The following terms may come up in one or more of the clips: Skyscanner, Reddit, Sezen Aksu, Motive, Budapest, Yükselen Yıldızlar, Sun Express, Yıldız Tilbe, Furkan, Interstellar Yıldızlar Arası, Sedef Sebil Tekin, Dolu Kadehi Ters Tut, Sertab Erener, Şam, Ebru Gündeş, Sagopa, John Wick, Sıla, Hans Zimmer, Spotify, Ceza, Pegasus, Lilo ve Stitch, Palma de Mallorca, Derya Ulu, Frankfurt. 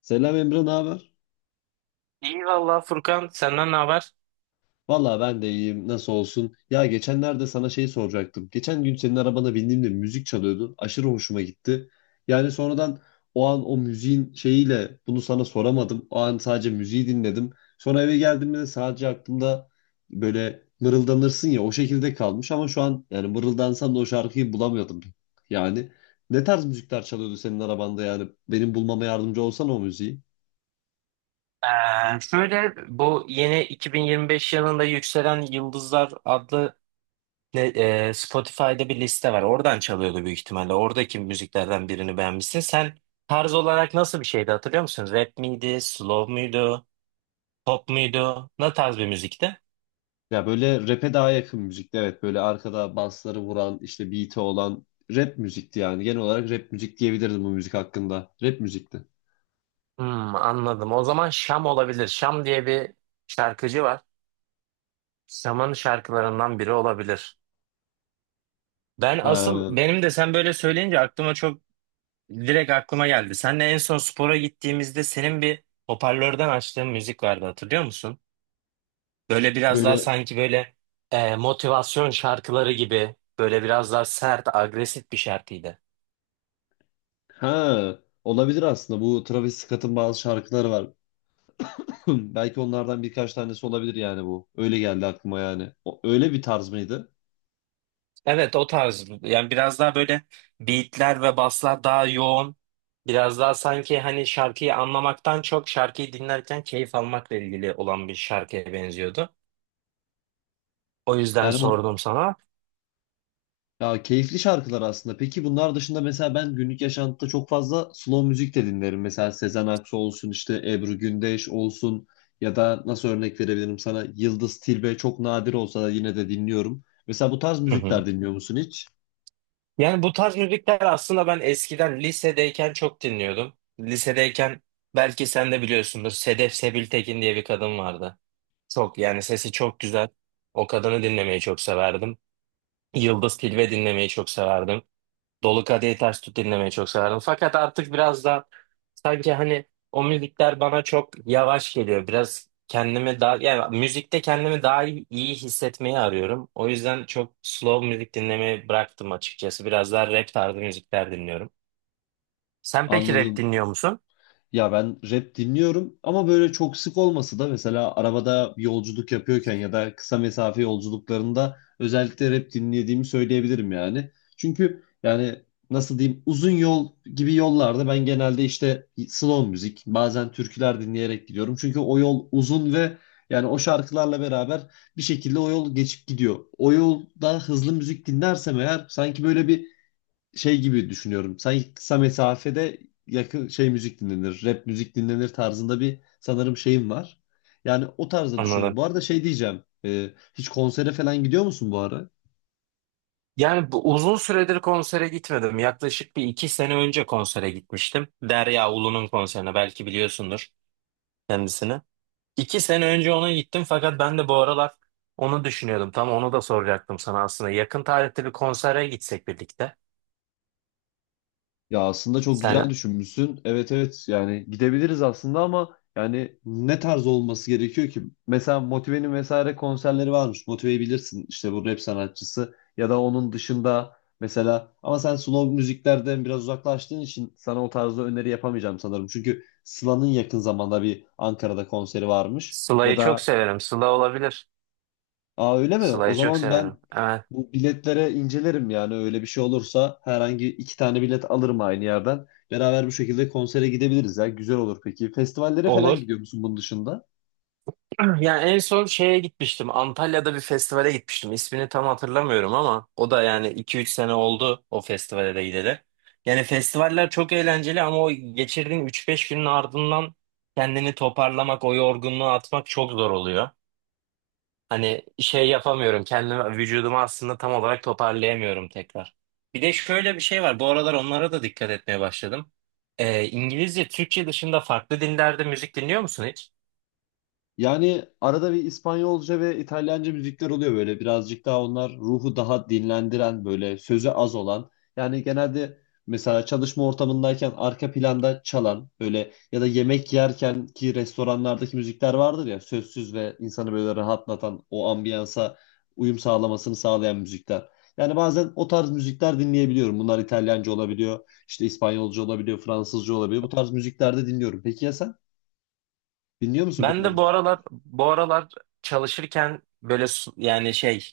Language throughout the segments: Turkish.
Selam Emre, ne haber? İyi valla Furkan, senden ne haber? Valla ben de iyiyim. Nasıl olsun? Ya geçenlerde sana soracaktım. Geçen gün senin arabana bindiğimde müzik çalıyordu. Aşırı hoşuma gitti. Yani sonradan o an o müziğin bunu sana soramadım. O an sadece müziği dinledim. Sonra eve geldiğimde de sadece aklımda böyle mırıldanırsın ya o şekilde kalmış ama şu an yani mırıldansam da o şarkıyı bulamıyordum. Yani ne tarz müzikler çalıyordu senin arabanda, yani benim bulmama yardımcı olsana o müziği. Şöyle, bu yeni 2025 yılında Yükselen Yıldızlar adlı ne- Spotify'da bir liste var. Oradan çalıyordu büyük ihtimalle. Oradaki müziklerden birini beğenmişsin. Sen tarz olarak nasıl bir şeydi hatırlıyor musun? Rap miydi, slow muydu, pop muydu? Ne tarz bir müzikti? Ya böyle rap'e daha yakın müzikti, evet. Böyle arkada basları vuran işte beat'i olan rap müzikti yani. Genel olarak rap müzik diyebilirdim bu müzik hakkında. Rap müzikti. Hmm, anladım. O zaman Şam olabilir. Şam diye bir şarkıcı var. Şam'ın şarkılarından biri olabilir. Ben asıl Ha, benim de sen böyle söyleyince aklıma çok direkt aklıma geldi. Seninle en son spora gittiğimizde senin bir hoparlörden açtığın müzik vardı, hatırlıyor musun? Böyle biraz daha böyle sanki böyle motivasyon şarkıları gibi böyle biraz daha sert, agresif bir şarkıydı. ha olabilir aslında. Bu Travis Scott'ın bazı şarkıları var. Belki onlardan birkaç tanesi olabilir yani bu. Öyle geldi aklıma yani. O, öyle bir tarz mıydı? Evet, o tarz, yani biraz daha böyle beatler ve baslar daha yoğun. Biraz daha sanki hani şarkıyı anlamaktan çok şarkıyı dinlerken keyif almakla ilgili olan bir şarkıya benziyordu. O yüzden Yani on sordum sana. Ya keyifli şarkılar aslında. Peki bunlar dışında mesela ben günlük yaşantıda çok fazla slow müzik de dinlerim. Mesela Sezen Aksu olsun, işte Ebru Gündeş olsun ya da nasıl örnek verebilirim sana, Yıldız Tilbe çok nadir olsa da yine de dinliyorum. Mesela bu tarz müzikler dinliyor musun hiç? Yani bu tarz müzikler aslında ben eskiden lisedeyken çok dinliyordum. Lisedeyken belki sen de biliyorsundur, Sedef Sebil Tekin diye bir kadın vardı. Çok yani sesi çok güzel. O kadını dinlemeyi çok severdim. Yıldız Tilbe dinlemeyi çok severdim. Dolu Kadehi Ters Tut dinlemeyi çok severdim. Fakat artık biraz da sanki hani o müzikler bana çok yavaş geliyor. Biraz kendimi daha yani müzikte kendimi daha iyi hissetmeyi arıyorum. O yüzden çok slow müzik dinlemeyi bıraktım açıkçası. Biraz daha rap tarzı müzikler dinliyorum. Sen peki rap Anladım. dinliyor musun? Ya ben rap dinliyorum ama böyle çok sık olması da mesela arabada bir yolculuk yapıyorken ya da kısa mesafe yolculuklarında özellikle rap dinlediğimi söyleyebilirim yani. Çünkü yani nasıl diyeyim, uzun yol gibi yollarda ben genelde işte slow müzik bazen türküler dinleyerek gidiyorum. Çünkü o yol uzun ve yani o şarkılarla beraber bir şekilde o yol geçip gidiyor. O yolda hızlı müzik dinlersem eğer sanki böyle bir şey gibi düşünüyorum. Sanki kısa mesafede yakın şey müzik dinlenir, rap müzik dinlenir tarzında bir sanırım şeyim var. Yani o tarzda düşünüyorum. Anladım. Bu arada şey diyeceğim. Hiç konsere falan gidiyor musun bu ara? Yani bu uzun süredir konsere gitmedim. Yaklaşık bir iki sene önce konsere gitmiştim. Derya Ulu'nun konserine, belki biliyorsundur kendisini. İki sene önce ona gittim, fakat ben de bu aralar onu düşünüyordum. Tam onu da soracaktım sana aslında. Yakın tarihte bir konsere gitsek birlikte. Ya aslında çok Sen güzel düşünmüşsün. Evet, evet, yani gidebiliriz aslında ama yani ne tarz olması gerekiyor ki? Mesela Motive'nin vesaire konserleri varmış. Motive'yi bilirsin işte, bu rap sanatçısı ya da onun dışında mesela, ama sen slow müziklerden biraz uzaklaştığın için sana o tarzda öneri yapamayacağım sanırım. Çünkü Sıla'nın yakın zamanda bir Ankara'da konseri varmış. Ya Sıla'yı çok da severim. Sıla olabilir. aa, öyle mi? O Sıla'yı çok zaman ben severim. Evet. bu biletlere incelerim yani, öyle bir şey olursa herhangi iki tane bilet alırım aynı yerden. Beraber bu şekilde konsere gidebiliriz ya. Güzel olur peki. Festivallere falan Olur. gidiyor musun bunun dışında? Yani en son şeye gitmiştim. Antalya'da bir festivale gitmiştim. İsmini tam hatırlamıyorum ama o da yani iki üç sene oldu o festivale de gideli. Yani festivaller çok eğlenceli ama o geçirdiğin üç beş günün ardından kendini toparlamak, o yorgunluğu atmak çok zor oluyor. Hani şey yapamıyorum. Kendimi, vücudumu aslında tam olarak toparlayamıyorum tekrar. Bir de şöyle bir şey var. Bu aralar onlara da dikkat etmeye başladım. İngilizce, Türkçe dışında farklı dinlerde müzik dinliyor musun hiç? Yani arada bir İspanyolca ve İtalyanca müzikler oluyor, böyle birazcık daha onlar ruhu daha dinlendiren, böyle sözü az olan. Yani genelde mesela çalışma ortamındayken arka planda çalan böyle, ya da yemek yerken ki restoranlardaki müzikler vardır ya, sözsüz ve insanı böyle rahatlatan, o ambiyansa uyum sağlamasını sağlayan müzikler. Yani bazen o tarz müzikler dinleyebiliyorum. Bunlar İtalyanca olabiliyor, işte İspanyolca olabiliyor, Fransızca olabiliyor. Bu tarz müzikler de dinliyorum. Peki ya sen? Dinliyor musun bu Ben tarz de bu müzik? aralar bu aralar çalışırken böyle su- yani şey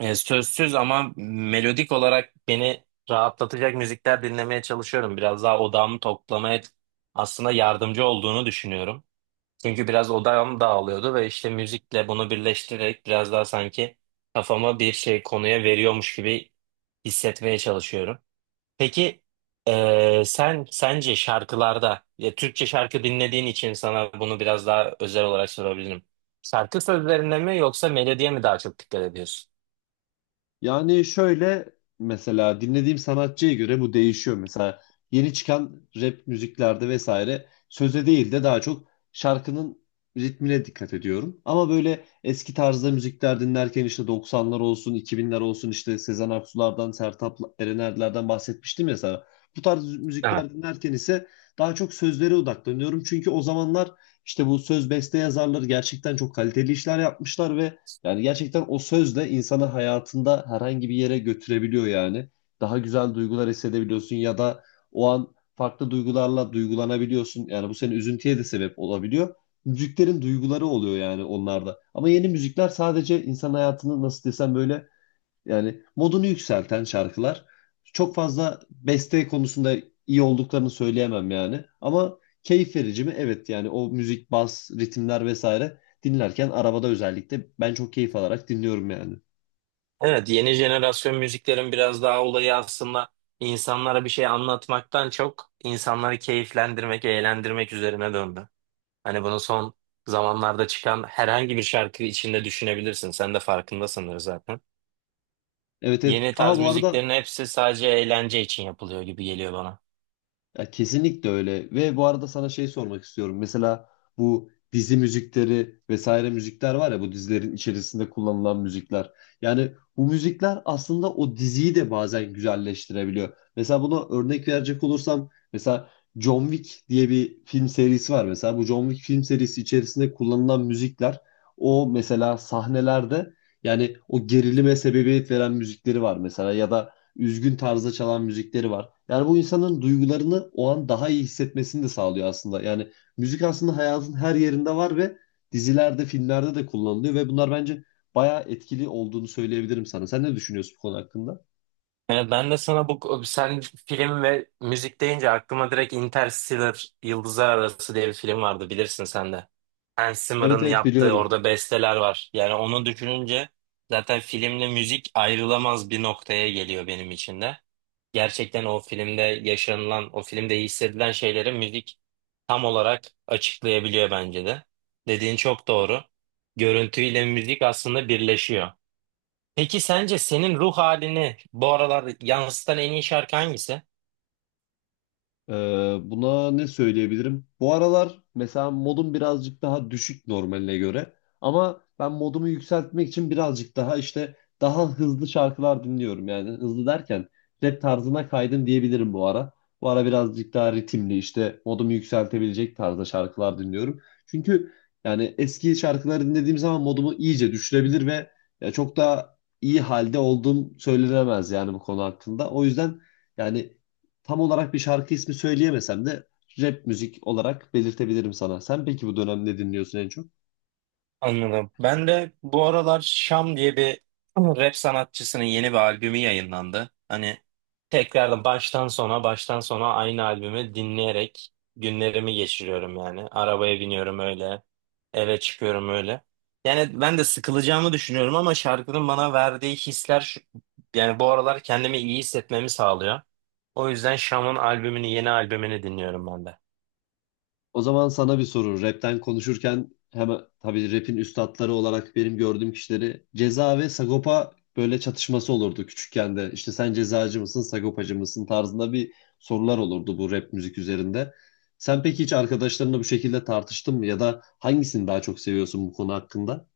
e, sözsüz ama melodik olarak beni rahatlatacak müzikler dinlemeye çalışıyorum. Biraz daha odağımı toplamaya aslında yardımcı olduğunu düşünüyorum. Çünkü biraz odağım dağılıyordu ve işte müzikle bunu birleştirerek biraz daha sanki kafama bir şey konuya veriyormuş gibi hissetmeye çalışıyorum. Peki sen sence şarkılarda ya Türkçe şarkı dinlediğin için sana bunu biraz daha özel olarak sorabilirim. Şarkı sözlerine mi yoksa melodiye mi daha çok dikkat ediyorsun? Yani şöyle, mesela dinlediğim sanatçıya göre bu değişiyor. Mesela yeni çıkan rap müziklerde vesaire söze değil de daha çok şarkının ritmine dikkat ediyorum. Ama böyle eski tarzda müzikler dinlerken, işte 90'lar olsun, 2000'ler olsun, işte Sezen Aksu'lardan, Sertab Erener'lerden bahsetmiştim ya sana. Bu tarz Evet. müzikler dinlerken ise daha çok sözlere odaklanıyorum. Çünkü o zamanlar işte bu söz beste yazarları gerçekten çok kaliteli işler yapmışlar ve yani gerçekten o sözle insanı hayatında herhangi bir yere götürebiliyor yani. Daha güzel duygular hissedebiliyorsun ya da o an farklı duygularla duygulanabiliyorsun. Yani bu senin üzüntüye de sebep olabiliyor. Müziklerin duyguları oluyor yani onlarda. Ama yeni müzikler sadece insan hayatını nasıl desem böyle, yani modunu yükselten şarkılar. Çok fazla beste konusunda iyi olduklarını söyleyemem yani. Ama keyif verici mi? Evet, yani o müzik, bas, ritimler vesaire dinlerken arabada özellikle ben çok keyif alarak dinliyorum yani. Evet, yeni jenerasyon müziklerin biraz daha olayı aslında insanlara bir şey anlatmaktan çok insanları keyiflendirmek, eğlendirmek üzerine döndü. Hani bunu son zamanlarda çıkan herhangi bir şarkı içinde düşünebilirsin. Sen de farkında sanırım zaten. Evet, evet. Yeni Aha, tarz bu arada müziklerin hepsi sadece eğlence için yapılıyor gibi geliyor bana. ya kesinlikle öyle. Ve bu arada sana şey sormak istiyorum. Mesela bu dizi müzikleri vesaire müzikler var ya, bu dizilerin içerisinde kullanılan müzikler. Yani bu müzikler aslında o diziyi de bazen güzelleştirebiliyor. Mesela buna örnek verecek olursam, mesela John Wick diye bir film serisi var. Mesela bu John Wick film serisi içerisinde kullanılan müzikler, o mesela sahnelerde yani o gerilime sebebiyet veren müzikleri var mesela, ya da üzgün tarzda çalan müzikleri var. Yani bu insanın duygularını o an daha iyi hissetmesini de sağlıyor aslında. Yani müzik aslında hayatın her yerinde var ve dizilerde, filmlerde de kullanılıyor ve bunlar bence bayağı etkili olduğunu söyleyebilirim sana. Sen ne düşünüyorsun bu konu hakkında? Yani ben de sana bu sen film ve müzik deyince aklıma direkt Interstellar Yıldızlar Arası diye bir film vardı, bilirsin sen de. Hans Evet, Zimmer'ın evet, yaptığı biliyorum. orada besteler var. Yani onu düşününce zaten filmle müzik ayrılamaz bir noktaya geliyor benim için de. Gerçekten o filmde yaşanılan, o filmde hissedilen şeyleri müzik tam olarak açıklayabiliyor bence de. Dediğin çok doğru. Görüntüyle müzik aslında birleşiyor. Peki sence senin ruh halini bu aralar yansıtan en iyi şarkı hangisi? Buna ne söyleyebilirim? Bu aralar mesela modum birazcık daha düşük normaline göre. Ama ben modumu yükseltmek için birazcık daha işte daha hızlı şarkılar dinliyorum. Yani hızlı derken rap tarzına kaydım diyebilirim bu ara. Bu ara birazcık daha ritimli işte modumu yükseltebilecek tarzda şarkılar dinliyorum. Çünkü yani eski şarkıları dinlediğim zaman modumu iyice düşürebilir ve ya çok daha iyi halde olduğum söylenemez yani bu konu hakkında. O yüzden yani tam olarak bir şarkı ismi söyleyemesem de rap müzik olarak belirtebilirim sana. Sen peki bu dönem ne dinliyorsun en çok? Anladım. Ben de bu aralar Şam diye bir rap sanatçısının yeni bir albümü yayınlandı. Hani tekrardan baştan sona aynı albümü dinleyerek günlerimi geçiriyorum yani. Arabaya biniyorum öyle, eve çıkıyorum öyle. Yani ben de sıkılacağımı düşünüyorum ama şarkının bana verdiği hisler yani bu aralar kendimi iyi hissetmemi sağlıyor. O yüzden Şam'ın albümünü, yeni albümünü dinliyorum ben de. O zaman sana bir soru. Rap'ten konuşurken hemen tabii rap'in üstatları olarak benim gördüğüm kişileri, Ceza ve Sagopa, böyle çatışması olurdu küçükken de. İşte sen cezacı mısın, Sagopacı mısın tarzında bir sorular olurdu bu rap müzik üzerinde. Sen peki hiç arkadaşlarınla bu şekilde tartıştın mı ya da hangisini daha çok seviyorsun bu konu hakkında?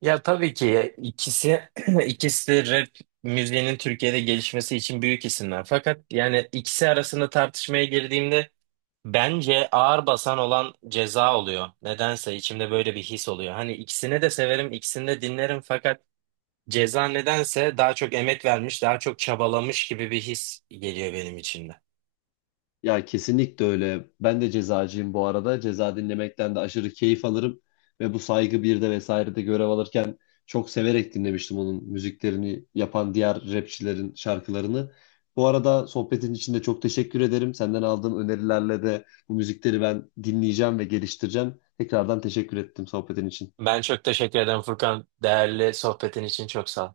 Ya tabii ki ikisi ikisi de rap müziğinin Türkiye'de gelişmesi için büyük isimler. Fakat yani ikisi arasında tartışmaya girdiğimde bence ağır basan olan Ceza oluyor. Nedense içimde böyle bir his oluyor. Hani ikisini de severim, ikisini de dinlerim fakat Ceza nedense daha çok emek vermiş, daha çok çabalamış gibi bir his geliyor benim içimde. Ya kesinlikle öyle. Ben de cezacıyım bu arada. Ceza dinlemekten de aşırı keyif alırım. Ve bu Saygı birde vesairede görev alırken çok severek dinlemiştim onun müziklerini yapan diğer rapçilerin şarkılarını. Bu arada sohbetin için de çok teşekkür ederim. Senden aldığım önerilerle de bu müzikleri ben dinleyeceğim ve geliştireceğim. Tekrardan teşekkür ettim sohbetin için. Ben çok teşekkür ederim Furkan. Değerli sohbetin için çok sağ ol.